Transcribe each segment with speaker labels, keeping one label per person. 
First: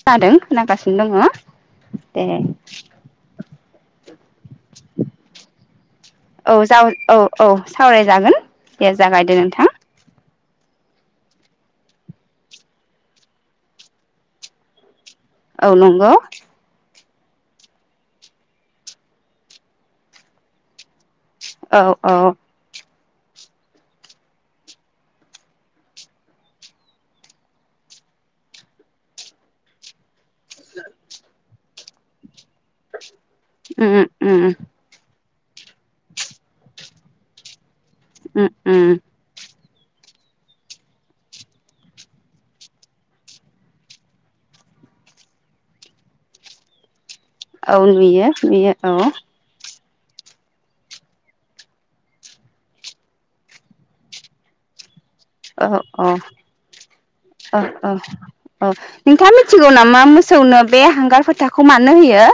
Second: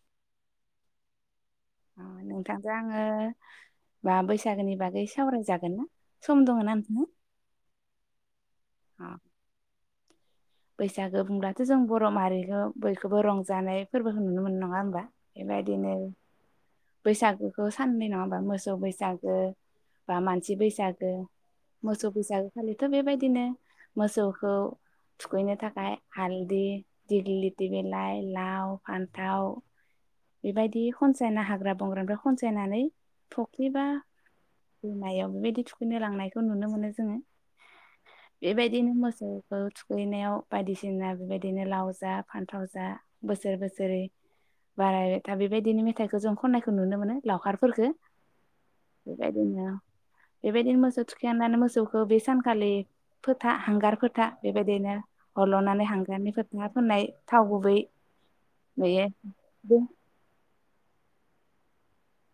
Speaker 1: जादों खोनागासिनो दङ। दे
Speaker 2: नोंथांजों आङो बा बैसागोनि बागै सावरायजागोन ना सम
Speaker 1: औ
Speaker 2: दङ ना
Speaker 1: जाव
Speaker 2: नोंथाङा
Speaker 1: औ औ सावरायजागोन दे जागायदो नोंथां
Speaker 2: बैसागो बुंब्लाथ' जों बर' माहारिखौ बयखौबो रंजानाय फोरबोखौ नुनो मोनो नङा होनबा
Speaker 1: औ नंगौ
Speaker 2: बैसागोखौ साननै नङा होमबा मोसौ बैसागो बा मानसि बैसागो
Speaker 1: औ
Speaker 2: मोसौ
Speaker 1: औ
Speaker 2: फैसागो खालि थ' बेबायदिनो मोसौखौ थुखैनो थाखाय हालदि दिगलिथि बिलाइ लाव फान्थाव बेबायदि खनसायना हाग्रा बंग्रानिफ्राय खनसायनानै फख्रिबा
Speaker 1: उम उम
Speaker 2: दैमायाव बेबायदि थुखैनो लांनायखौ नुनो मोनो जोङो
Speaker 1: उम उम
Speaker 2: बेबायदिनो मोसौ खौ थुखैनायाव बायदिसिना बेबायदिनो लाव जा फान्थाव जा बोसोर बोसोरै बाराय था बेबायदिनो मेथाइखौ जों खन्नायखौ नुनो मोनो
Speaker 1: औ
Speaker 2: लावखारफोरखौ
Speaker 1: नुयो नुयो औ
Speaker 2: बेबायदिनो बेबायदिनो मोसौ थुखायनानै मोसौखौ बे सानखालि फोथा हांगार फोथा बेबायदिनो
Speaker 1: औ
Speaker 2: हरल'नानै
Speaker 1: औ
Speaker 2: हांग्रारनि फोथा फोननाय थाव
Speaker 1: औ
Speaker 2: गुबै नुयो
Speaker 1: मा मोसौनो बे हांगार फोथाखौ मानो होयो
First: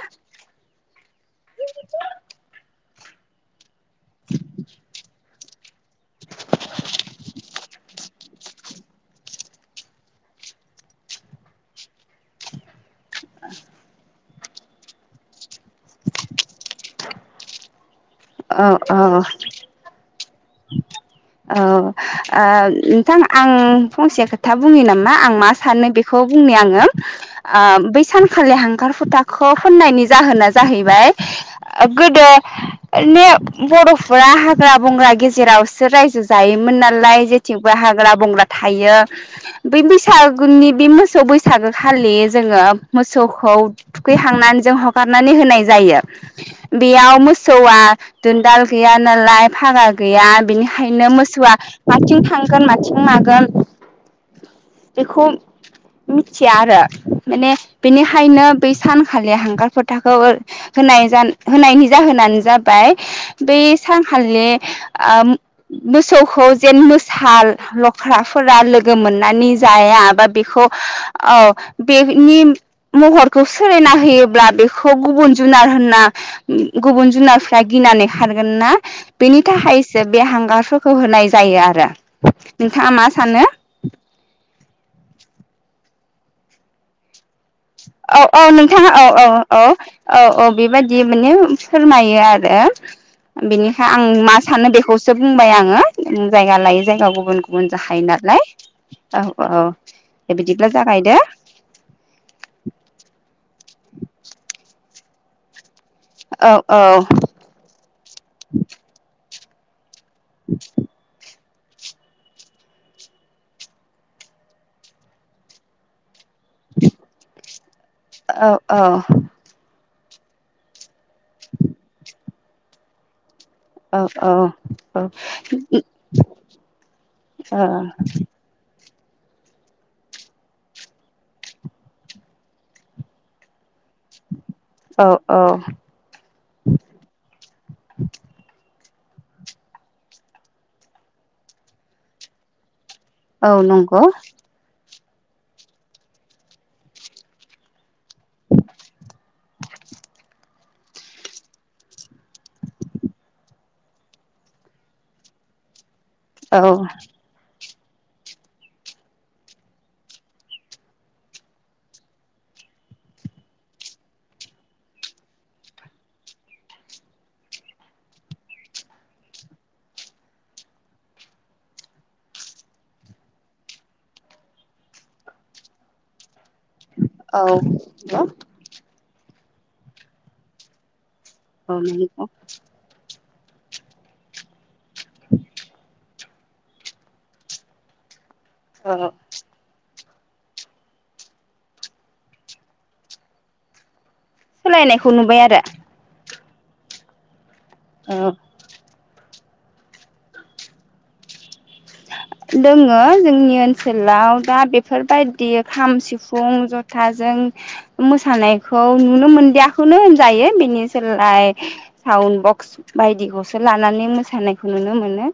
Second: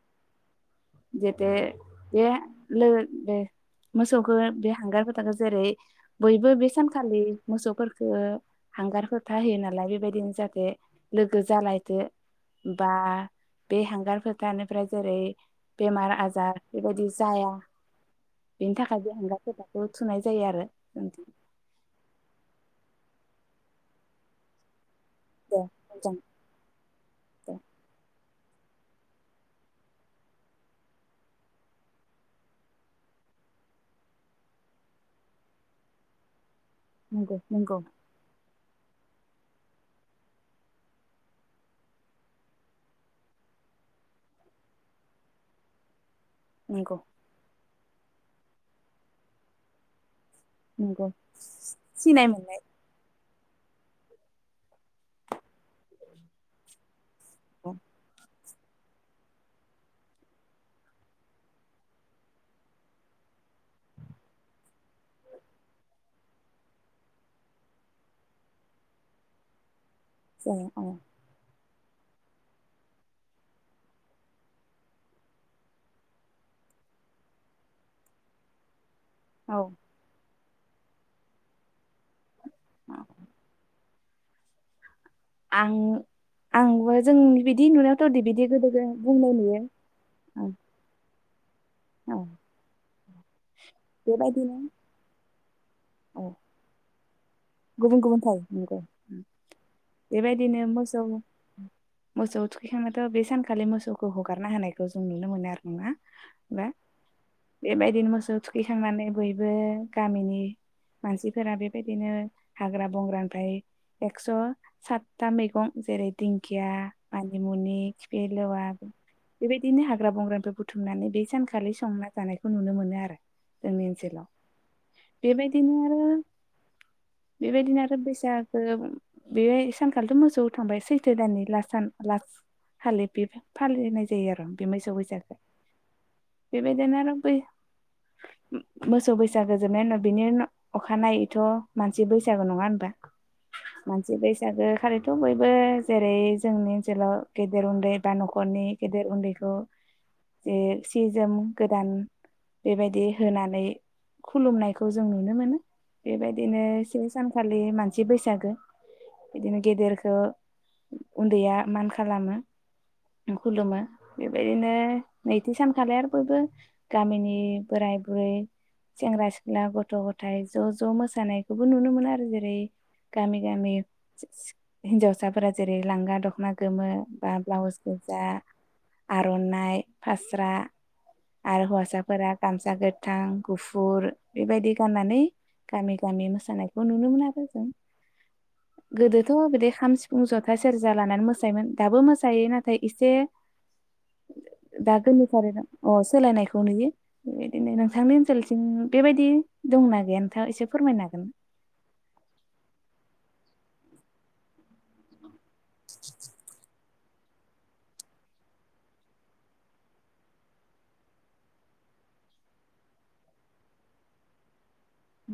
Speaker 2: [unintelligible] दे मोसौखौ बे हांगारफोथाखो जेरै बयबो बे सानखालि मोसौफोरखो हांगार फोथा होयो नालाय बेबायदिनो जाहाथे लोगो जालायथो बा बे हांगार फोथानिफ्राय जेरै बेमार आजार बेबायदि जाया बेनि थाखाय बे हांगा फोथाखौ थुनाय जायो आरो नोंथां
Speaker 1: अ आ नोंथां आं फंसेया खोथा बुंनि नामा आं मा
Speaker 2: दे
Speaker 1: सानो
Speaker 2: मोजां
Speaker 1: बेखौ बुंनि आङो ओ बै सान खालि हांगार फोथाखौ फोननायनि जाहोना जाहैबाय गोदो जेरावसो रायजो जायो मोन नालाय
Speaker 2: दे नंगौ
Speaker 1: जेथिंबो
Speaker 2: नंगौ
Speaker 1: हाग्रा बंग्रा थायो बै बैसागोनि बे मोसौ बैसागो खालि जोङो मोसौखौ थुखैहांनानै जों हगारनानै होनाय जायो
Speaker 2: नंगौ
Speaker 1: बेयाव मोसौ सौआ दुनन्दाल गैया नालाय फागा गैया बिनिखायनो
Speaker 2: नंगौ
Speaker 1: मोसौआ माथिं
Speaker 2: सिनाय मोननाय
Speaker 1: थांगोन माथिं मागोन बेखौ मिथिया आरो माने बिनिखायनो बै सानखालि हांगार फोथाखौ होनाय होनायनि जाहोनानो जाबाय बै सानखालि ओ मोसौखौ जेन मोसा लख्राफोरा लोगो मोननानै जाया। बा
Speaker 2: औ
Speaker 1: बिखौ ओ बेनि महरखौ सोलायना होयोब्ला बेखौ गुबुन जुनार होनना गुबुन जुनारफ्रा गिनानै खारगोन ना। बेनि
Speaker 2: औ
Speaker 1: थाखाय बे हांगारफोरखौ होनाय जायो आरो। नोंथाङा
Speaker 2: औ
Speaker 1: मा सानो?
Speaker 2: आं आंबो जोंनि बिदि
Speaker 1: औ
Speaker 2: नुनायावथ'
Speaker 1: औ
Speaker 2: बिदि गोदो
Speaker 1: नोंथाङा औ औ
Speaker 2: बुंनाय नुयो
Speaker 1: औ औ औ
Speaker 2: ओं
Speaker 1: बेबायदि माने
Speaker 2: औ
Speaker 1: फोरमायो आरो बिनिखाय आं मा
Speaker 2: बेबायदिनो
Speaker 1: सानो बेखौसो बुंबाय आङो।
Speaker 2: औ
Speaker 1: जायगा लायो जायगा गुबुन
Speaker 2: गुबुन
Speaker 1: जाखायो
Speaker 2: गुबुन थाव
Speaker 1: नालाय
Speaker 2: नंगौ
Speaker 1: औ औ दे
Speaker 2: बेबायदिनो
Speaker 1: बिदिब्ला
Speaker 2: मोसौ
Speaker 1: जागायदो
Speaker 2: मोसौ थुखै बिखायनोथ' बे सानखालि मोसौखौ हगारना होनायखौ जों नुनो मोनो आरो। नङा
Speaker 1: औ
Speaker 2: बा
Speaker 1: औ
Speaker 2: बेबायदिनो मोसौ थुखैखांनानै बयबो गामिनि मानसि फोरा बेबायदिनो हाग्रा बंग्रानिफ्राय एक्स' सातथा मैगं जेरै दिंखिया मानिमुनि खिफि
Speaker 1: औ
Speaker 2: लेवा
Speaker 1: औ
Speaker 2: बेबायदिनो हाग्रा ग्रा बंग्रानिफ्राय बुथुमनानै बे सानखालि संना जानाय खौ नुनो मोनो आरो जोंनि
Speaker 1: अ
Speaker 2: ओनसोलाव
Speaker 1: अ
Speaker 2: बेबायदिनो आरो
Speaker 1: औ
Speaker 2: बेबायदिनो आरो बैसागो बे सानखालिथ' मोसौ थांबाय सैथो दाननि ला सान लास खालि बे फालिनाय जायो आरो बे मोसौ
Speaker 1: औ
Speaker 2: बैसो
Speaker 1: औ
Speaker 2: बेबायदिनो आरो बै मोसौ बैसागो‌ जोबनायनि उनाव बिनि अखानायैथ' मान सि बैसागो नङा होनबा
Speaker 1: औ नंगौ
Speaker 2: थ' बयबो जेरै जोंनि ओनसोलाव गेदेर उन्दै बा न'खरनि गेदेर उन्दैखौ जे सि जोम गोदान बेबायदि होनानै खुलुमनायखौ जों नुनो मोनो
Speaker 1: औ
Speaker 2: बेबायदिनो सानखालि मा सि बैसागो बिदिनो गेदेरखौ उन्दैया मान खालामो खुलुमो बेबायदिनो नैथि सान खालाय आरो बयबो गामिनि बोराय बुरै सेंग्रा सिख्ला गथ' गथाय ज' ज' मोसानाय खौबो नुनो मोनो आरो जेरै गामि गामि हिनजावसाफोरा जेरै लांगा दख'ना गोमो बा
Speaker 1: औ
Speaker 2: ब्लाउस गोजा
Speaker 1: औ
Speaker 2: आरो आर'नाइ फास्रा आरो
Speaker 1: नंगौ
Speaker 2: हौवासाफोरा गामसा गोथां गुफुर बेबायदि गाननानै गामि गामि मोसानायखौ नुनो मोनो आरो जों
Speaker 1: औ
Speaker 2: गोदोथ' बिदि‌ खाम सि फुं ज'था सेरजा लानानै मोसायोमोन दाबो मोसायो नाथाय एसे दा
Speaker 1: सोलायनायखौ नुबाय आरो
Speaker 2: गोलनिथारनो अ सोलायनायखौ खौ नुयो दिनै नोंथांनि
Speaker 1: औ
Speaker 2: ओनसोलसिम बेबायदि दंना गैया नोंथां एसे फोरमायनो हागोन
Speaker 1: दोङो जोंनि ओनसोलाव दा बेफोरबायदि खाम सिफुं जथाजों मोसानायखौ नुनो मोनदियाखौनो होनजायो बेनि सोलाय साउन्ड बक्स बायदिखौसो लानानै मोसानाय खौ नुनो मोनो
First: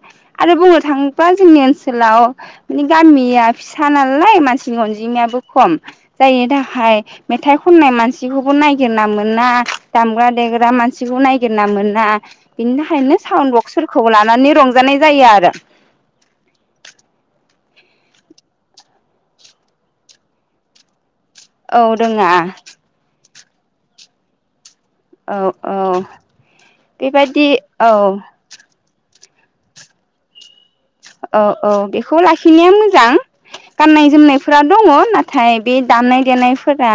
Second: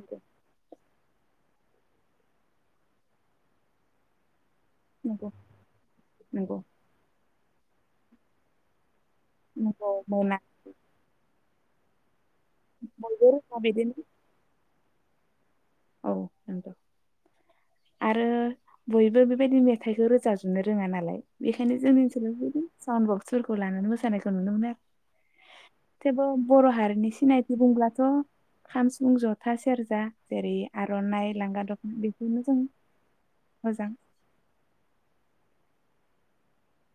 Speaker 1: आरो बुंनो थां बा जोंनि ओनसोलाव माने गामिया फिसा नालाय मानसि नि
Speaker 2: नंगौ नंगौ
Speaker 1: अनजिमायाबो खम जायनि
Speaker 2: नंगौ
Speaker 1: थाखाय मेथाइ खननाय मानसिखौबो नायगिरना मोन ना
Speaker 2: नंगौ
Speaker 1: दामग्रा
Speaker 2: मोना
Speaker 1: देग्रा मानसिखौ नाय गिरना मोना बिनि थाखायनो
Speaker 2: बयबो
Speaker 1: साउन्द
Speaker 2: रोङा बिदिनो
Speaker 1: बक्सफोरखौ लानानै रं जानाय जायो आरो
Speaker 2: औ नंगौ आरो बयबो बेबायदि मेथाइखौ रोजाबजोबनो रोङा नालाय बेखायनो
Speaker 1: औ
Speaker 2: जोंनि
Speaker 1: रोङा
Speaker 2: ओनसोलाव बेदि सानउ बक्स फोरखौ लानानै मोसानायखौ नुनो मोनो
Speaker 1: औ औ
Speaker 2: थेवबो बर' हारिनि
Speaker 1: बेबायदि
Speaker 2: सिनायथि
Speaker 1: औ
Speaker 2: बुंब्लाथ' खाम सिफुं ज था सेरजा जेरै आर'नाइ
Speaker 1: औ
Speaker 2: लांगा
Speaker 1: औ
Speaker 2: दख'ना
Speaker 1: बेखौ
Speaker 2: बेखौनो जों
Speaker 1: लाखिनाया मोजां
Speaker 2: मोजां
Speaker 1: गाननाय जोमनायफोरा दङ नाथाय बे दामनाय देनायफोरा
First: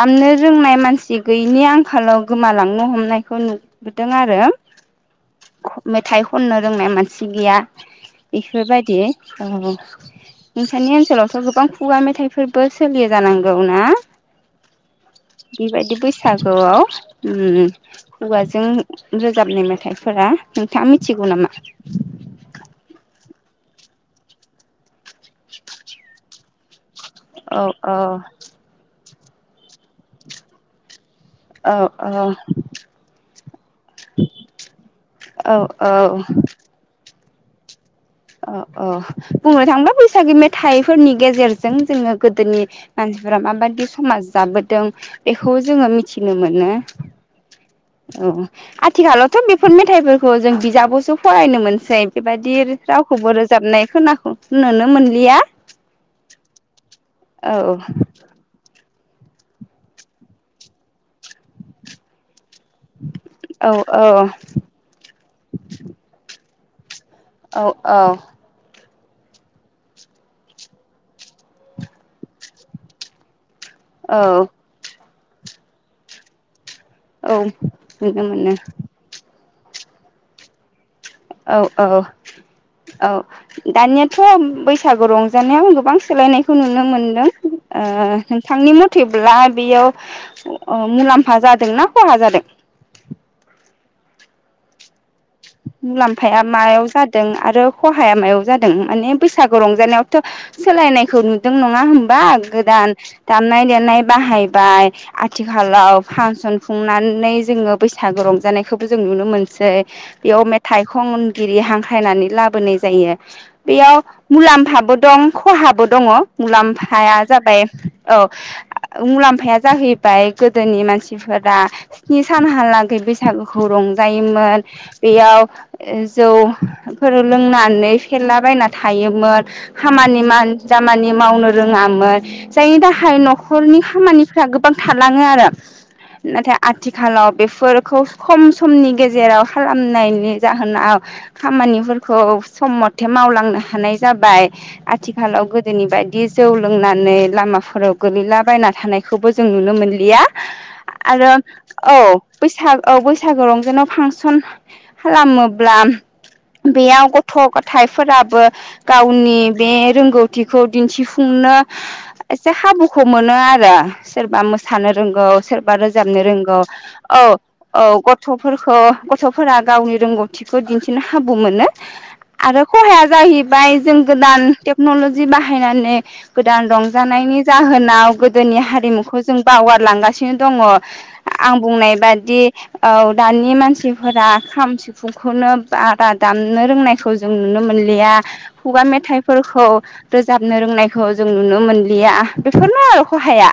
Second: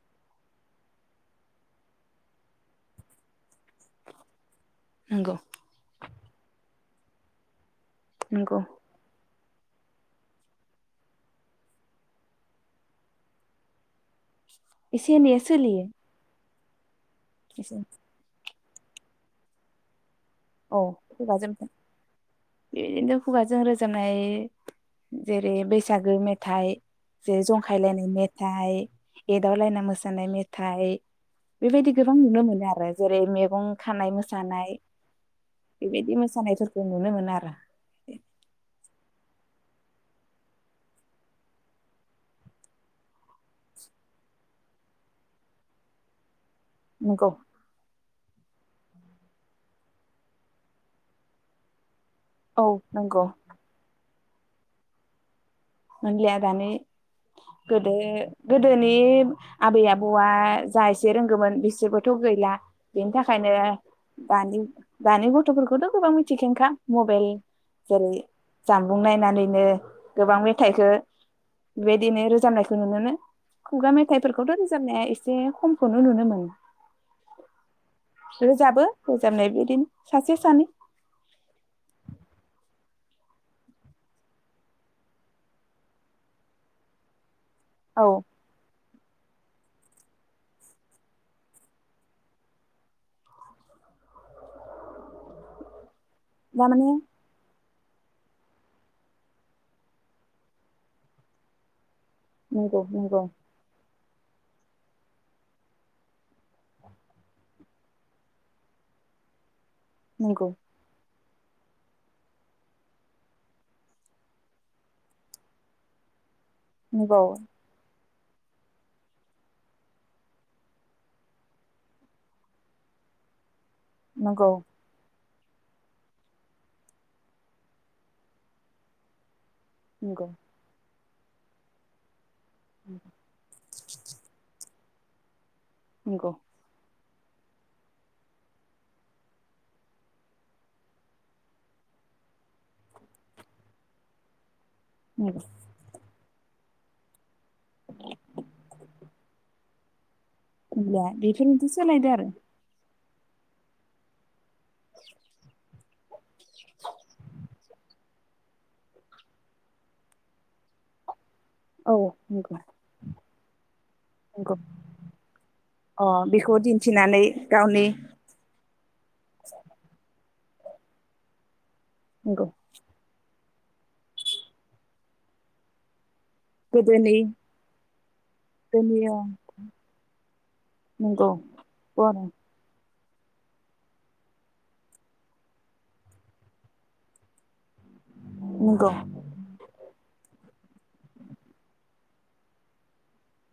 Speaker 1: दामनो रोंनाय मानसि गैयिनि आंखालाव गोमालांनो हमनायखौ नुबोदों आरो
Speaker 2: नंगौ
Speaker 1: मेथाइ खननो रोंनाय मान सि गैया
Speaker 2: नंगौ
Speaker 1: इफोरबायदि औ नोंसानि ओनसोलावथ' गोबां खुगा मेथाइफोरबो सोलियो जानांगौ ना
Speaker 2: एसे एनैया सोलियो
Speaker 1: आव उ
Speaker 2: एसे
Speaker 1: खुगा जों रोजाबनाय मेथाइ फोरा
Speaker 2: औ
Speaker 1: नोंथाङा मिथिगौ
Speaker 2: खुगाजों
Speaker 1: नामा
Speaker 2: बेबायदिनो खुगाजों रोजाबनाय जेरै बैसागु मेथाइ जेरै
Speaker 1: औ औ
Speaker 2: जंखायलायनाय मेथाइ एदावलायना मो सानाय मेथाइ
Speaker 1: औ
Speaker 2: बेबायदि गोबां
Speaker 1: औ
Speaker 2: नुनो मोनो आरो जेरै मैगं खानाय मोसानाय
Speaker 1: औ औ
Speaker 2: नो मोनो आरो
Speaker 1: अ अ बुंनो थाङोबा बैसागु मेथाइफोरनि गेजेरजों जोङो गोदोनि मानसिफोरा माबादि समाज जाबोदों बेखौ जोङो मिथिनो मो नो
Speaker 2: नंगौ
Speaker 1: औ आथिखालावथ' बेफोर मेथाइफोरखौ जों बिजाबावसो फरायनो मोनसै बेबायदि
Speaker 2: औ नंगौ
Speaker 1: रावखौबो रोजाबनाय खोना नो मोनलिया
Speaker 2: मोनलिया दानि
Speaker 1: औ
Speaker 2: गोदो गोदो नि आबै आबौआ जा एसे रोंगौमोन बिसोरबोथ' गैला बेनि थाखायनो
Speaker 1: औ
Speaker 2: दानि दानि गथ'फोरखौथ' गोबां मिथिखायो खा मबाइल
Speaker 1: औ
Speaker 2: जेरै जाम बुं नायनानैनो गोबां बे मेथाइखो बेबायदिनो रोजाबनायखौ नुनो मोनो खुगा
Speaker 1: औ
Speaker 2: मेथाइफोरखौथ' रोजाबनाया एसे एसे खमखौनो नुनो मोनो
Speaker 1: औ नुनो मोनो
Speaker 2: रोजाबो रोजाबनाय सासे सानै
Speaker 1: औ औ औ दानियाथ' बैसागु रंजानायाव गोबां सोलायनायखौ नुनो मोनदों। ओ
Speaker 2: औ
Speaker 1: नोंथांनि मथे बेयाव मुलाम्फा ओ जादोंना खहा जादों? [unintelligible] मुलाम्फाया मायाव
Speaker 2: थारमाने
Speaker 1: जादों आरो खहाया मायाव जादों माने बैसागु रंजानायावथ' सोलायनायखौ नुदों नङा होन बा
Speaker 2: नंगौ
Speaker 1: गोदान
Speaker 2: नंगौ
Speaker 1: दामनाय-देनाय बाहायबाय आथिखालाव फांसन खुंनानै जोङो बैसागो रंजानायखौबो जों नुनो मोनसै। बेयाव
Speaker 2: नंगौ
Speaker 1: मेथाइ खन गिरि हांख्रायनानै लाबोनाय जायो बेयाव मुलाम्फाबो दं खहाबो दङ। मुलाम्फाया
Speaker 2: नंगौ
Speaker 1: जाबाय औ मुलाम्फाया जाहैबाय गोदोनि मानसिफोरा स्नि सानहालागै बैसागु खौ
Speaker 2: नंगौ
Speaker 1: रंजायोमोन बेयाव जौफोर लोंनानै फेरलाबायना थायोमोन। हामानि
Speaker 2: नंगौ
Speaker 1: मान जा खामानि मावनो रोङामोन। जायनि थाखाय न'खरनि खामानिफ्रा गोब गोबां थालाङो आरो
Speaker 2: नंगौ
Speaker 1: नाथाय आथि आथिखालाव बेफोरखौ खम समनि गेजेराव खालामनायनि जाहोनाव खामानिफोरखौ सम मथे मावलांनो हानाय जाबाय।
Speaker 2: नंगौ
Speaker 1: आथिखालाव गोदोनि बायदि बिदि जौ लोंनानै लामाफोराव गोलैलाबायना थानायखौबो जों नुनो मोनलिया।
Speaker 2: नंलिया
Speaker 1: आरो
Speaker 2: बेफोरबायदि
Speaker 1: औ
Speaker 2: सोलायदो आरो
Speaker 1: बैसाग औ बैसागो रंजानायाव फांसन खालामोब्ला बेयाव गथ' गथाइफोराबो गावनि बे रोंगौथिखौ दिन्थिफु फुंनो
Speaker 2: औ नंगौ
Speaker 1: एसे खाबुखौ मोनो आरो सोरबा
Speaker 2: नंगौ
Speaker 1: मोसानो रोंगौ सोरबा
Speaker 2: अ
Speaker 1: रोजाबनो
Speaker 2: बेखौ
Speaker 1: रोंगौ औ
Speaker 2: दिन्थिनानै
Speaker 1: औ
Speaker 2: गावनि
Speaker 1: गथ'फोरखौ गथ' गावनि रों रोंगौथिखौ दिन्थिनो खाबु मोनो।
Speaker 2: नंगौ
Speaker 1: आरो खहाया जाहैबाय बाय जों गोदान टेक्न'लजि बाहायनानै गोदान
Speaker 2: गोदोनि
Speaker 1: रंजानायनि जाहोनाव गोदोनि हारिमुखौ जों बावगारलांगासिनो दङ
Speaker 2: नंगौ
Speaker 1: आं बुंनाय
Speaker 2: बर'
Speaker 1: बादि औ दानि मानसि फोरा खाम सिफुंखौनो बारा दामनो रोंनायखौ जों नुनो मोनलिया। खुगा
Speaker 2: नंगौ
Speaker 1: मेथाइफोरखौ रोजाबनो रोंनायखौ जों नुनो मोनलिया बेफोरनो आरो खहाया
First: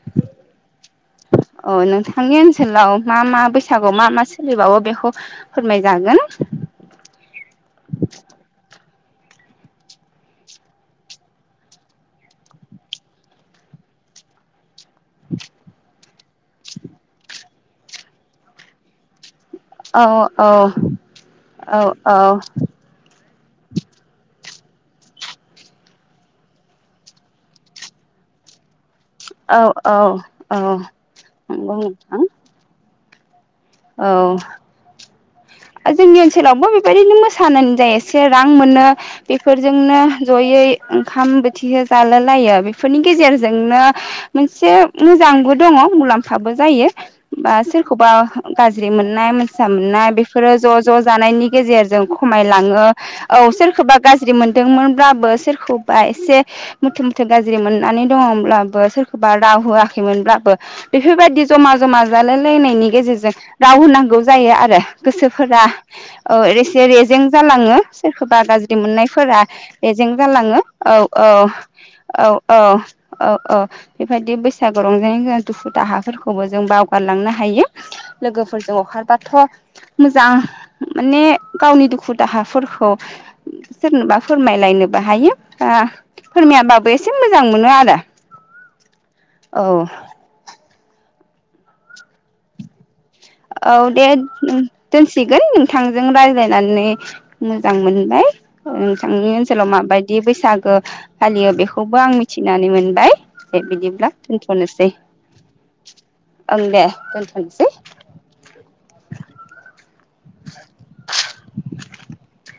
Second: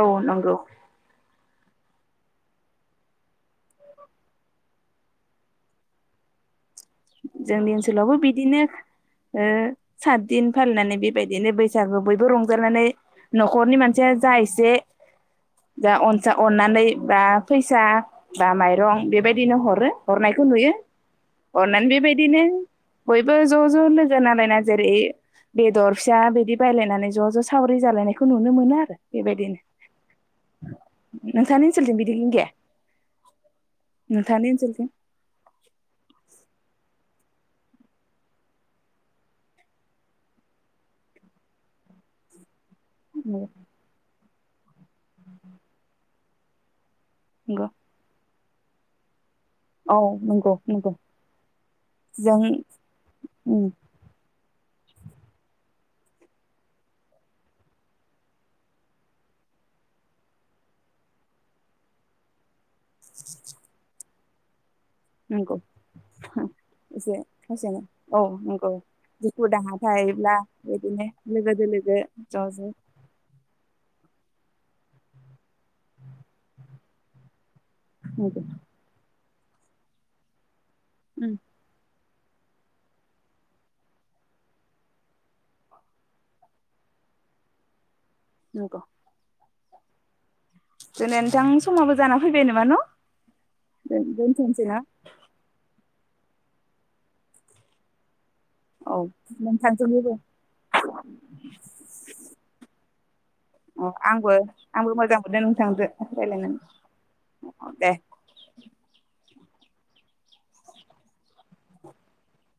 Speaker 2: औ नंगौ
Speaker 1: अ नोंथांनि ओनसोलाव मा मा बैसागुआव मा मा सोलिबावो? बेखौ फोरमायजागोन।
Speaker 2: जोंनि ओनसोलावबो बिदिनो ओ सात दिन फालिनानै बेबायदिनो बैसागु बयबो रंजानानै न'खरनि मानसिया जा एसे दा अनसा अननानै बा फैसा बा माइरं बे बेबायदिनो हरो
Speaker 1: औ
Speaker 2: हरनायखौ
Speaker 1: औ
Speaker 2: नुयो।
Speaker 1: औ
Speaker 2: अननानै बेबायदिनो बयबो ज' ज' लोगो ला मालायना जेरै बेदर फिसा बिदि बायलायनानै ज' ज' सावरि जालायनायखौ नुनो मोनो आरो। बेबायदिनो
Speaker 1: औ औ औ
Speaker 2: नोंथांनि ओनसोलथिं बिदि
Speaker 1: बुं।
Speaker 2: गैया नोंथांनि ओनसोल
Speaker 1: जोंनि ओनसोलावबो बेबायदिनो मोसानानै जायो एसे रां मोनो बेफोरजोंनो जयै ओंखाम बोथि जाला लायो। फोरनि गेजेरजोंनो मोनसे मोजांबो दङ मुलाम्फाबो जायो। बा
Speaker 2: नंगौ
Speaker 1: सोरखौबा। गाज्रि मोननाय
Speaker 2: औ
Speaker 1: [unintelligible] बेफोरो
Speaker 2: नंगौ
Speaker 1: ज'
Speaker 2: नंगौ
Speaker 1: ज' जानायनि गेजेरजों
Speaker 2: जों
Speaker 1: खमायलाङो औ
Speaker 2: उम
Speaker 1: सोरखौबा गाज्रि मोन मोनब्लाबो सोरखौबा एसे मुथ मुथे गाज्रि मोननानै दङब्लाबो सोरखौबा राव होआखैमोनब्लाबो बेफोरबायदि जमा जमा जानाय-लोंनाय नि गेजेरजों राव होनांगौ। जायो आरो
Speaker 2: नंगौ
Speaker 1: गोसोफोरा ओ एसे रेजें जालाङो
Speaker 2: खायसेनो औ
Speaker 1: सोरखौबा
Speaker 2: नंगौ
Speaker 1: गाज्रि मोननायफोरा
Speaker 2: दुखु दाहा
Speaker 1: रेजें
Speaker 2: थायोब्ला
Speaker 1: जालाङो औ
Speaker 2: बिदिनो
Speaker 1: औ
Speaker 2: लोगो दोलोगो
Speaker 1: औ
Speaker 2: ज'
Speaker 1: औ औ औ। बेबायदि बैसागु रंजानायनि गेजेरजोंबो जों दुखु दाहाफोरखौबो जों बावगारलांनो हायो।
Speaker 2: नंगौ
Speaker 1: लोगोफोरजों अखा बाथ' मोजां माने
Speaker 2: उम
Speaker 1: गावनि दुखु दाहाफोरखौ सोरनोबा फोरमायलायनोबो हायो ओ फोरमायाबाबो एसे मोजां मोनो आरो।
Speaker 2: नंगौ।
Speaker 1: औ।
Speaker 2: दिनै नोंथां समाबो जाना फैबाय नोमा न'।
Speaker 1: औ दे
Speaker 2: दोनथ'नोसै ना
Speaker 1: दोनसिगोन नों थांजों रायज्लायनानै मोजां मोनबाय
Speaker 2: औ
Speaker 1: नोंथांनि ओनसोलाव
Speaker 2: नोंथांजोंबो
Speaker 1: माबायदि बैसागो फालियो बेखौबो आं मिथिनानै मोनबाय दे
Speaker 2: अ
Speaker 1: बिदिब्ला
Speaker 2: आंबो
Speaker 1: दोनथ'नोसै
Speaker 2: आंबो मोजां मोनदों नोंथांदो
Speaker 1: ओं दे दोनथ'नोसै
Speaker 2: रायलायनानै दे
Speaker 1: [inaudible]